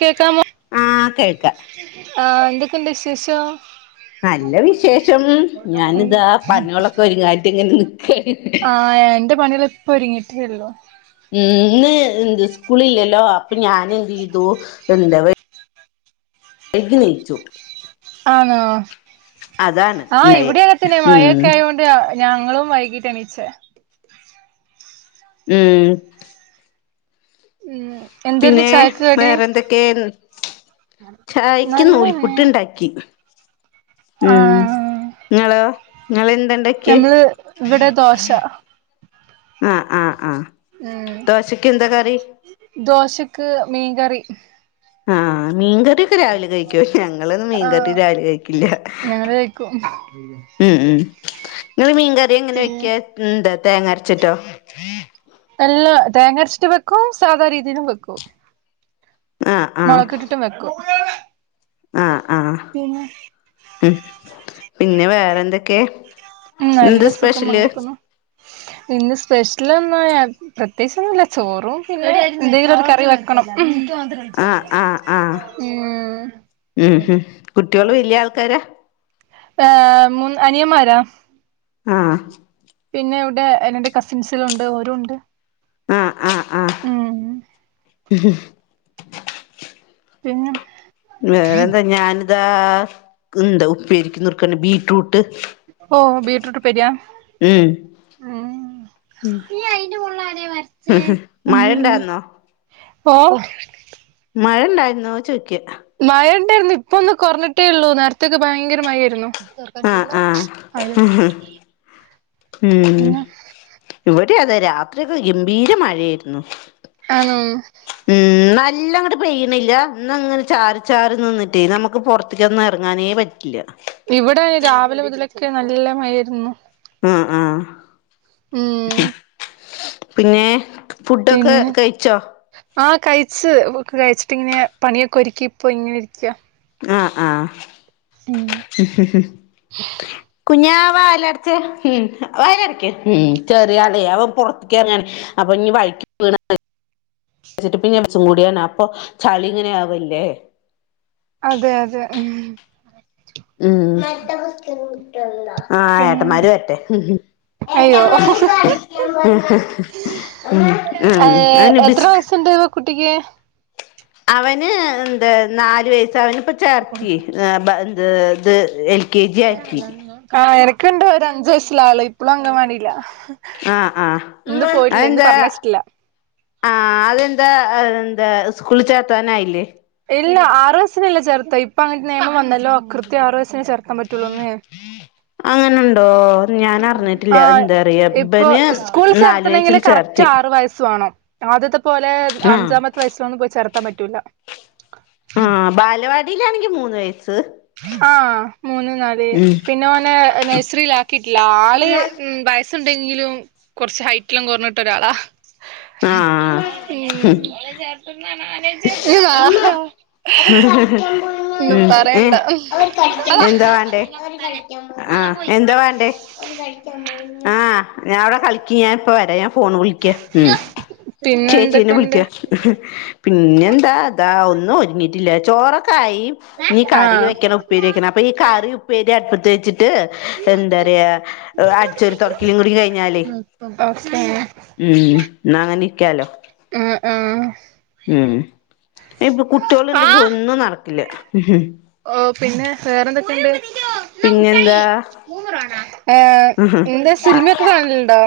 കേക്കാമോ? ആഹ് കേൾക്ക ആഹ്, എന്തൊക്കെണ്ട് വിശേഷം. നല്ല വിശേഷം. ഞാനിതാ പണുകളൊക്കെ ഒരുങ്ങാട്ട് ങ്ങനെ നിക്കണ്. ഏഹ് എന്റെ പണികള് ഇപ്പ ഒര്ങ്ങീട്ടേ ഇള്ളു. ഇന്ന് എന്ത് സ്കൂളില്ലല്ലോ? അപ്പൊ ഞാനന്തെയ്തു എന്ത വെയ് എഗ്ഗ് കയിച്ചു. ആണോ? അതാണ് ആഹ് ഇണ്ടായെ ഇവിടെയും അങ്ങനെത്തന്നെയാ ഉം മഴയൊക്കെ ആയോണ്ട് യാ ഞങ്ങളും വൈകീട്ടാ എണിച്ചേ. ഉം ഉം എന്തായിരുന്നു പിന്നേ ചായക്ക് കടി വേറെന്തൊക്കെയേ? ചായക്ക് നല്ലതന്നെ നൂൽപ്പുട്ട് ഇണ്ടാക് ക്കി. മ്മ്. ആഹ് ഇങ്ങളോ? ഇങ്ങളെന്ത്ണ്ടാ ക്കി? നമ്മള് ഇവിടെ ദോശ ആഹ് ആഹ് ആഹ് ഈഹ്. ദോശക്ക് എന്താ കറി ദോശക്ക് മീൻകറി. ആഹ് മീൻകറിയൊക്കെ രാവിലെ കഴിക്കുവോ? ഞങ്ങളൊന്നും മീൻകറി ആഹ് രാവിലെ കഴിക്കില്ല. ഞങ്ങള് കഴിക്കും ഉം ഉം. നിങ്ങൾ മീൻകറി എങ്ങനെയാ പിന്നെ വെയ്ക്കാ? എന്ത തേങ്ങ അരച്ചിട്ടോ? എല്ലാ. തേങ്ങ അരച്ചിട്ടും വെക്കും സാധാ രീതിലും വെക്കും. ആഹ് ആഹ് മൊളകിട്ടിട്ടും വെക്കും. ആഹ് ആഹ്. പിന്നെ? ഉം പിന്നെ വേറെന്തൊക്കെയാ? ഉം നല്ല സുഖം, അങ്ങിനെ പോന്നു. ഇന്ന് സ്പെഷ്യലൊന്നു പ്രത്യേകിച്ചൊന്നുല്ല. ചോറും പിന്നെ എന്തെങ്കിലും ഒരു കറി വെക്കണം. ആഹ് ആഹ് ആഹ്. ഉം ഊഹും. കുട്ട്യോള് വല്യ ആൾക്കാരാ? ഏഹ് മൂന്ന് അനിയന്മാരാ. ആഹ് പിന്നെ ഇവിടെ എന്റെ കസിൻസിലുണ്ട് ഓരു ഇണ്ട്. ആഹ് ആഹ് ആഹ്. പിന്നെ? വേറെന്താ. ഞാനിതാ എന്താ ഉപ്പേരിക്കുന്നർക്ക ബീ റ്റ്രൂട്ട് ബീറ്റ്രൂട്ട് ഉപ്പേരിയാ? ഉഹും. മഴണ്ടായിരുന്നോ? ഓഹ്? മഴ ഇണ്ടായിരുന്നോ ചോയിക്ക. മഴ ഇണ്ടായിരുന്നു. ഇപ്പ ഒന്ന് കൊറഞ്ഞിട്ടേ ഇള്ളൂ. നേരത്തേക്കെ ഭയങ്കര മഴയേര്ന്നു. ആഹ് ആഹ് [inaudible] അയിലിട്ട്. ഉം. ഇവിടെയു അതെ രാത്രി ഒക്കെ ഗംഭീര മഴയേര്ന്നു. ആണോ? ഉം നല്ലങ്ങട്ട് പെയ്യണില്ല. എന്നാ അങ്ങനെ ചാറി ചാറി നിന്നിട്ടേ നമ്മക്ക് പൊറത് ത്ക്കൊന്നും എറങ്ങാനേ പറ്റില്ല. ഇവിടെ രാവിലെ മുതലൊക്കെ നല്ല മഴയേരുന്നു. ആഹ് ആഹ്. പിന്നെ? ഫുഡ്ഡൊക്കെ പിന്നെ കഴിച്ചോ? ആഹ് കയിച്ച്. കയിച്ചിട്ടിങ്ങനെ പണിയൊക്കെ ഒരുക്കി ഇപ്പോ ഇങ്ങനെ ഇരിയ്ക്കാ. ആഹ് ആഹ്. ഉം. ഉ ഉ ഉ കുഞ്ഞാ വാതിലടച്ചേ. ഉം. വായലടക്ക് ഉം. ചെറിയാളെ, അവൻ പൊറത്ത്ക്ക് എറങ്ങാണ്. അപ്പൊ ഇനി വഴ്ക്കി വീണ വച്ചിട്ട്പ്പ ഇനിയവിടെ ചൂടിയാണ്. അപ്പൊ ചളി ഇങ്ങനെ ആവല്ലേ? അതെ അതെ. ഉം. ഉം ആഹ് പിന്നെ ഏട്ടമാരുവരട്ടെ അയ്യോ ഉം അന ഏഹ് എത്ര ബസ് [unintelligible] വയസ്സുണ്ട് കുട്ടിക്ക് അവന് എന്താ നാലു വയസ്സ അവനിപ്പ ചേർത്തി എ ഇത് എൽ കെ ജി ആക്കി എനക്ക്ണ്ട് ഒര് അഞ്ച വയസില ആള് ഇപ്പളും അങ്ങൻവാടില ആഹ് ആഹ് അതെന്താ പറഞ്ഞയച്ചിട്ടില്ല ആഹ് അതെന്താ എന്താ സ്കൂൾ ചേർത്താനയില്ലേ ഇല്ല ആറ് വയസിലല്ലെ ചേർത്ത ഇപ്പൊ അങ്ങന നിയമം വന്നല്ലോ കൃത്യം ആറ് വയസന് ചേർത്ത അങ്ങനുണ്ടോ ഞാൻ അറിഞ്ഞിട്ടില്ല ആഹ് എന്താ അറിയാ ഇപ്പൊ ഇബന് സ്കൂൾ നാല് വയസ്സിൽ ചേർത്തണെങ്കില് കറക്റ്റ് ചേർത്തി ആറു വയസ്സു വേണം ആദ്യത്തെ പോലെ ആഹ് അഞ്ചാമത്തെ വയസ്സിലൊന്നും പോയി ചേർത്താൻ പറ്റൂല ആഹ് ബാലവാടിയിലാണെങ്കിൽ മൂന്ന് വയസ്സ് ആഹ് മൂന്ന നാല് പിന്നെ ഓനെ നഴ്സറിൽാക്കിട്ടില്ല ആള് ഉം ണ്ടെങ്കിലും കുറച്ച് ഹൈറ്റെല്ലാം കുറഞ്ഞിട്ട ഒരാളാ ആഹ് [unintelligible] ഒന്നും ഉം ഏ പറയണ്ട എന്താ വേണ്ടേ ആഹ് എന്താ വേണ്ടേ ആഹ് ഞാൻവിടെ കളിക്ക ഞാനിപ്പ വരം ഫോണ് വിളിക്ക ഉം പിന്നെ ചേച്ചീനെ എന്തൊക്കെണ്ട് വിളിക്ക പിന്നെന്താ അതാ ഒന്നും ഒരുങ്ങിട്ടില്ല ചോറൊക്കെ ആയി ഇനീ കറി ആഹ് വെക്കണം ഉപ്പേരി വെക്കണം അപ്പൊ ഈ കറി ഉപ്പേരി അടുപ്പത്ത് വെച്ചിട്ട് എന്താ പറയാ അടിച്ചൊരു തുടക്കലും കൂടി കഴിഞ്ഞാലേ ഓക്കെ ഉം എന്ന അങ്ങനെ നിക്കാലോ ആഹ് ആഹ് ഉം ഇപ്പ കുട്ടികൾ ഉണ്ടെങ്കി ആഹ് ഒന്നും നടക്കില്ല ഓ പിന്നെ വേറെന്തൊക്കെയുണ്ട് പിന്നെന്താ മൂന്നര ആണ ഏ ഇ സിനിമയൊക്കെ കാണലണ്ടോ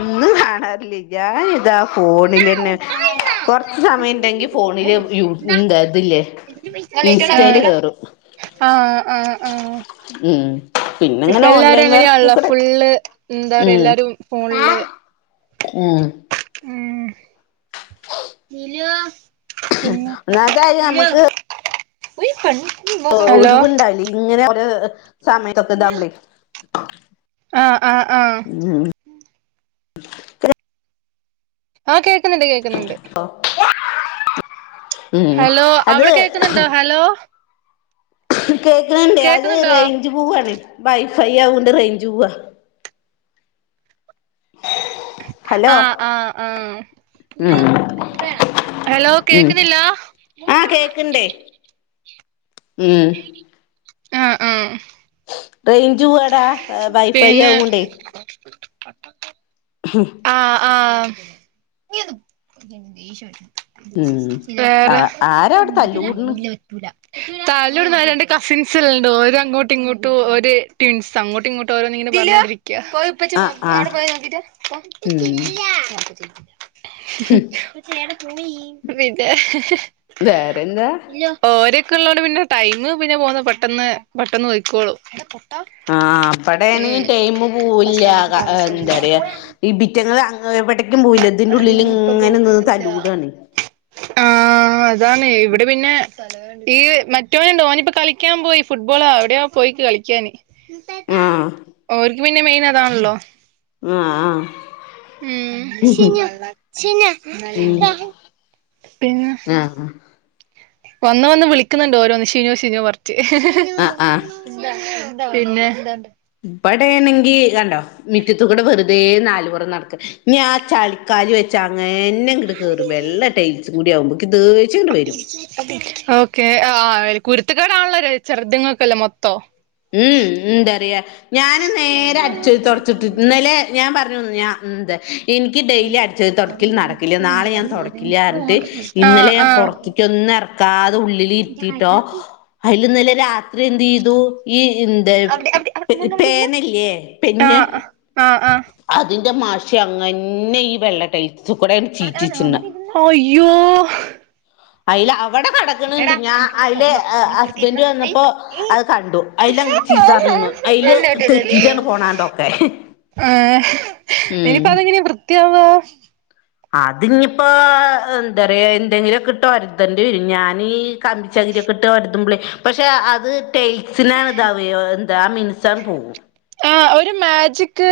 ഒന്നും കാണാറില്ല [unintelligible] ഫോണില്ന്നെ കൊറച്ച് സമയംണ്ടെങ്കി ഫോണില് യന്താ ഇതില്ലേ ഇൻസ്റ്റൽ കയറും ആഹ് ആഹ് ആഹ് ഉം ഇപ്പ പിന്നെങ്ങനെ എല്ലാരും ഓൺലൈൻ വർക്ക് എങ്ങനെയാണല്ല കൂടെ ഫുള്ള് എന്താ പറയ ഉം എല്ലാരും ഫോണില് ഉം ഉം പിന്നെ ഒന്നാമത്തെ കാര്യം നമുക്ക് ഹലോ ഒഴിവുണ്ടാവില്ല ഇങ്ങനെ ഒരു സമയത്തൊക്കെ ഇതാമ്പളെ ആഹ് ആഹ് ആഹ് ഉം ആഹ് കേൾക്കുന്നുണ്ട് കേൾക്കുന്നുണ്ട് ഉം ഹലോ അത് അവിടെ കേക്കുന്നുണ്ടോ ഹലോ കേൾക്കണണ്ടേ അത് കേക്കുന്നുണ്ടോ റേഞ്ച് പോവാണ് വൈഫൈ ആവുക കൊണ്ട് റേഞ്ച് പോവാ ഹലോ ആഹ് ആഹ് ആഹ് ഉം ഹലോ കേക്കുന്നില്ല കേക്കിണ്ടേ ഉം ആഹ് ആഹ് റേഞ്ച് പോവാടാ വൈഫൈ പിന്നെ ആവോണ്ടേ ആഹ് ആഹ് ഉം ആ വേറെ ആരാ അവിടെ തല്ലൂട്ണ് തല്ലൂട്ന്നരണ്ട് കസിൻസ്ല്ലണ്ടോ ഓര് അങ്ങോട്ടും ഇങ്ങോട്ടും ഒര് ട്വിൻസ് അങ്ങോട്ടും ഇങ്ങോട്ടും ഓരോന്ന് ഇങ്ങനെ പറഞ്ഞിരിക്കാ [unintelligible] ആ ആ അവടെപ്പോയി നോക്കീട്ട് ഉം വാ പിന്നെ വേറെന്താ ഓരൊക്കെ ഇള്ളോട്പിന്നെ ടൈം പിന്നെ പോന്ന് പെട്ടന്ന് പെട്ടന്ന് പൊയ്ക്കോളും ആഹ് ഇബടെണെങ്ങി ടൈം പൂവില്ല ക എന്താറിയാ ഇബിറ്റങ്ങള് എവിടെക്കും പൂവില്ല ഇതിന്റെഉള്ളിൽ ഇങ്ങനെ നിന്ന് തല്ലൂടാണയ് ആഹ് അതാണയ് ഇവിടെ പിന്നെ ഈ മറ്റോനുണ്ട് ഓനിപ്പോ കളിക്കാ പോയി ഫുട്ബോളാ എവിടെയോ പോയി കളിക്കാന് ആഹ് ഓര്ക്ക് പിന്നെ മെയിനതാണല്ലോ അഹ് അഹ് പിന്നെ ആഹ് വന്ന് വന്ന് വിളിക്ക്ന്ന്ണ്ട് ഓരോന്ന് ഷിനോ ഷിനോ പറച്ച് ആഹ് ആഹ് പിന്നെ ഇപടെണെങ്കി കണ്ടോ മിറ്റത്തുകൂടെ വെറുതെ നാൽപൊറം നടക്കാ ഇഞ് ആ ചളി കാല് വെച്ച് അങ്ങനേന്ന ഇങ്ങട്ട് കേറും വെള്ള ടൈൽസും കൂടി ആവുമ്പോ ഇക്ക് ദേഷ്യട് വരും ഓക്കെ ആഹ് കുരുത്തക്കേടാല്ലൊ ചെറുത്ങ്ങക്കല്ല മൊത്തൊം ഉം ഉം എന്താറിയ ഞാന് നേരെ അടിച്ച് ഓരി തൊടച്ച്ട്ട് ന്നലെ ഞാ പറഞ്ഞു ഞാ ന്തേ ഇന്ക്ക് ഡെയ്ലി അടിച്ചോരി തൊടക്കൽ നടക്കില്ല നാളെ ഞാൻ തൊടക്കില്ലാ ർഞ്ഞിട്ട് ആഹ് ഇന്നലെ ഞാൻ ആഹ് പെറത്ത് ഒന്നും എറക്കാത ഉള്ളിൽ ഇരുത്തീട്ടോ അയ്ൽ ഇന്നലെ രാത്രി എന്തീ ന്തു ഈ അവിടെ അവിടെ മോൻ അവിടെ ഇരുന്നോ പേനല്ലേ പെന്ന് ആഹ് ആഹ് ആഹ് അതിന്റെ മഷി അങ്ങന്നെ ഈ വെള്ള ടൈൽസ് കൂടെ ചീറ്റിച്ചിണ് അയ്യോ അയ്ല് അവടെ കടക്ക്ണ്‌ട് എടാ എനിക്കിവിടെ ഞാഅയ്ല് ഫോൺ വെക്കണം നീ ഇപ്പറത്ത് ഹസ്ബന്റ് ഇരുന്നോ ഏയ് വന്നപ്പോ ഏയ് അത് കണ്ടു അയ് ലങ്ങട്ട് ചീത്തർണു അയ്ല് തെറ്റീടണ്ട് പോണാണ്ടൊക്കെ ആഹ് ഉം ഇനിപ്പോ അതെങ്ങനെ വൃത്തിയാവാ അത് ഇഞ്പ്പോ ന്താറിയാ എന്തെങ്കിലൊക്കട്ട് ഒരതണ്ടി വരും ഞാനി കമ്പിച്ചങ്കിരി ഒക്കെ ഇട്ട് ഒരന്തു പ്ലയ്പക്ഷെ അത് ടൈൽ സിനാണ് ഇതാവേ എന്താ ആ മിനുസം പോവും ആഹ് ഒരു മാജിക്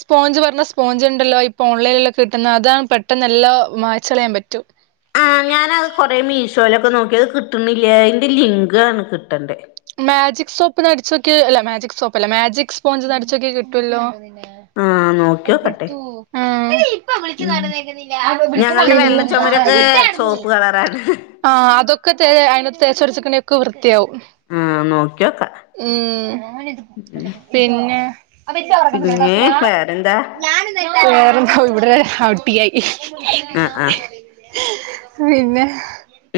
സ്പോഞ്ച് പറഞ്ഞ സ്പോഞ്ച് ഇണ്ടല്ലോ ഇപ്പോ ഓൺലൈനിലൊക്കെ കിട്ട്ന്ന അതാണ് പെ ട്ടന്ന് എല്ലോമായ്ച്ചളയാ പറ്റും ആഹ് ഞാനത് കൊറേ മീശോലൊക്കെ നോക്കി അത് കിട്ട്ണില്ല അയ്ന്റെ ലിങ്കാണ് കിട്ടണ്ട് മാജിക് സോപ്പ്ന്നടിച്ചോക്കെ അല്ല മാജിക് സോപ്പ് അല്ല മാജിക് സ്പോഞ്ചന്ന് അടിച്ചോക്കേ കിട്ടൊല്ലോ ആഹ് ആ നോക്കിയോക്കട്ടെ ഉം പിന്നേ സോപ്പ് കളറാണ് ആഹ് അതൊക്കെ തേ [unintelligible] തേച്ചൊരച്ച്ക്ണേ ഒക്കെ വൃത്തിയാവും ആഹ് നോക്കിയൊക്ക ഉം പിന്നെ പിന്നെ വേറെന്താ വേറെന്താ ഇവിടെ അടിയായി ആഹ് ആഹ് പിന്നെ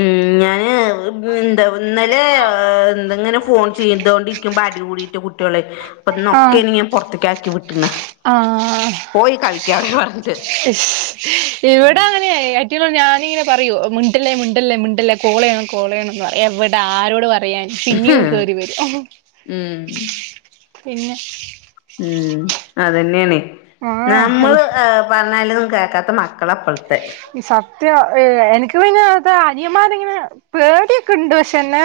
ഉം ഞാന് [unintelligible] എന്താ ഇന്നലെ [unintelligible] ഫോൺ ചെയ്തോണ്ടിക്കുമ്പ അടികൂടിയിട്ട് കുട്ടികളെ അപ്പൊ ഇന്നൊക്കെ പുറത്തേക്ക് ആക്കി വിട്ടുണ ആഹ് ആഹ് പോയി കളിക്കാ അവിടെ പറഞ്ഞിട്ട് ഇവിടെ അഹ് ഞാനിങ്ങനെ പറയോ മുണ്ടല്ലേ മുണ്ടല്ലേ മുണ്ടല്ലേ കോള് ചെയണം കോള് ചെയ്യണന്ന് പറ എവിടെ ആരോട് പറയാൻ പിന്നെയ കേറി വരും ഉം പിന്നെ ഉം അതന്നെയാണ് ആ നമ്മള് പറഞ്ഞാലും ഒന്നും കേൾക്കാത്ത മക്കള അപ്പഴത്തെ ഈ സത്യം ഏഹ് എനിക്ക് പിന്നെ അത് അനിയന്മാരെങ്ങനെ പേടിയൊക്കെ ഉണ്ട് പക്ഷെ എന്നെ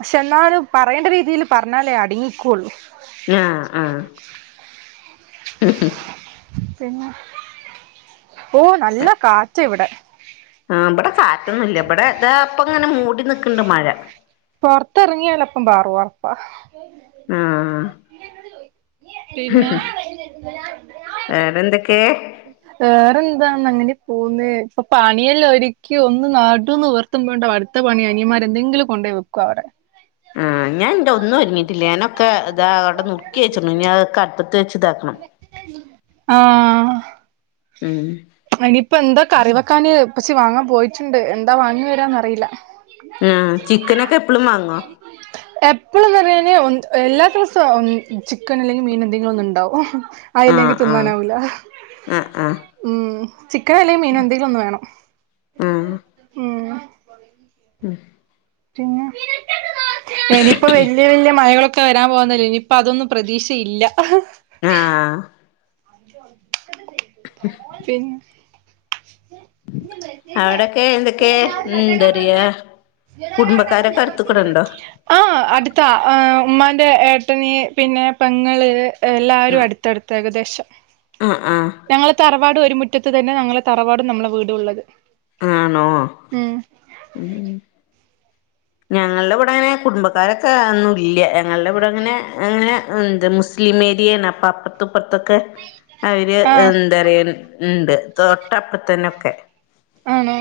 പക്ഷെ എന്നാലും പറയേണ്ട രീതിൽ പറഞ്ഞാലേ അടങ്ങിക്കുള്ളു [unintelligible] ആഹ് പിന്നെ ഓ നല്ല കാറ്റ് ഇവിടെ ആഹ് ഇവിടെ കാറ്റൊന്നും ഇല്ല ഇവിടെ ഇതാ അപ്പം ഇങ്ങനെ മൂടി നിക്കണ്ട് മഴ പൊറത്ത്റങ്ങിയാലപ്പം പാറു ഒറപ്പാ ആഹ് പിന്നെ വേറെന്തൊക്കെ വേറെന്താന്ന അങ്ങനെ പോകുന്നു ഇപ്പൊ പണിയല്ല ഒരിക്കി ഒന്ന് നടു നിവർത്തി എത്ത്പണ്ടോ അടുത്ത പണി അനിയമാരെന്തെിലും കൊണ്ടോ വക്കോ അവരെ ആഹ് ഞാൻന്റെ ഒന്നും ഒരുങ്ങിട്ടില്ല ഞാനൊക്കെ ഇതാ അവിടെ നുക്കി വെച്ചി ഇനി അതൊക്കെ അടുത്തത്ത് വച്ചതാക്ക ആഹ് ഉം അനിയിപ്പ എന്താ കറിവെക്കാാന് പച്ചി വാങ്ങാൻ പോയിട്ടുണ്ട് എന്താ വാങ്ങി വരാന്ന്റിയില്ല ആഹ് ചിക്കനൊക്കെ എപ്പഴും വാങ്ങോ എപ്പോഴന്ന് പറഞ്ഞ എല്ലാ ദിവസവും ചിക്കൻ അല്ലെങ്കിൽ മീൻ എന്തെങ്കിലും ഒന്നും ഉണ്ടാവും ഓഹ് ആ ആയില്ലെങ്കി ആ തിന്നാനാവൂല ആ ആ ഉം ചിക്കൻ അല്ലേ മീനോ എന്തെങ്കിലും ഒന്നന്ന് വേണം ആഹ് ഉം ഉം പിന്നെ ഇനിയിപ്പോ വലിയ വലിയ മഴകളൊ ക്കെ വരാൻ പോകുന്നല്ലേ ഇനിയിപ്പ അതൊന്നും പ്രതീക്ഷയില്ല ആഹ് [unintelligible] പിന്നെ [inaudible] അവിടൊക്കെ എന്തൊക്കെയ ഉം എന്തറിയാ കുടുംബക്കാരൊക്കെ അടുത്തക്കൂടണ്ടോ ആഹ് അടുത്താ ഉമ്മാന്റെ ഏട്ടനി പിന്നെ പെങ്ങള് എല്ലാവരും അടുത്തടുത്ത ഏകദേശം ഉം ഉം ഞങ്ങളെ തറവാട് ഒരു മുറ്റത്ത് തന്നെ ഞങ്ങളെ തറവാടും നമ്മളെ വീടുള്ളത് ആണോ ഉം ഞങ്ങളുടെ ഇവിടെങ്ങനെ കുടുംബക്കാരൊക്കെ ഒന്നും ഇല്ല ഞങ്ങളുടെ ഇവിടെ ഇങ്ങനെ അങ്ങനെ എ മുസ്ലിം ഏരിയാണ് അപ്പൊ അപ്പുറത്തപ്പുറത്തൊക്കെ അവര് ആ എന്താ പറയാ ഉണ്ട് തൊട്ടപ്പറത്തന്നൊക്കെ ആണോ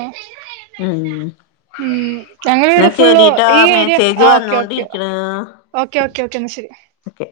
ഉം ഞങ്ങളെ എന്നാ ഇവിടെ ഫുള് ശരിട്ടോ ഈ ഏരിയ മെസ്സേജ് ആഹ് ഓക്കെ ഓക്കെ വന്നോണ്ടിരിക്കണ് ഓക്കേ ഓക്കേ ഓക്കേ എന്നാ ശരി ഓക്കെ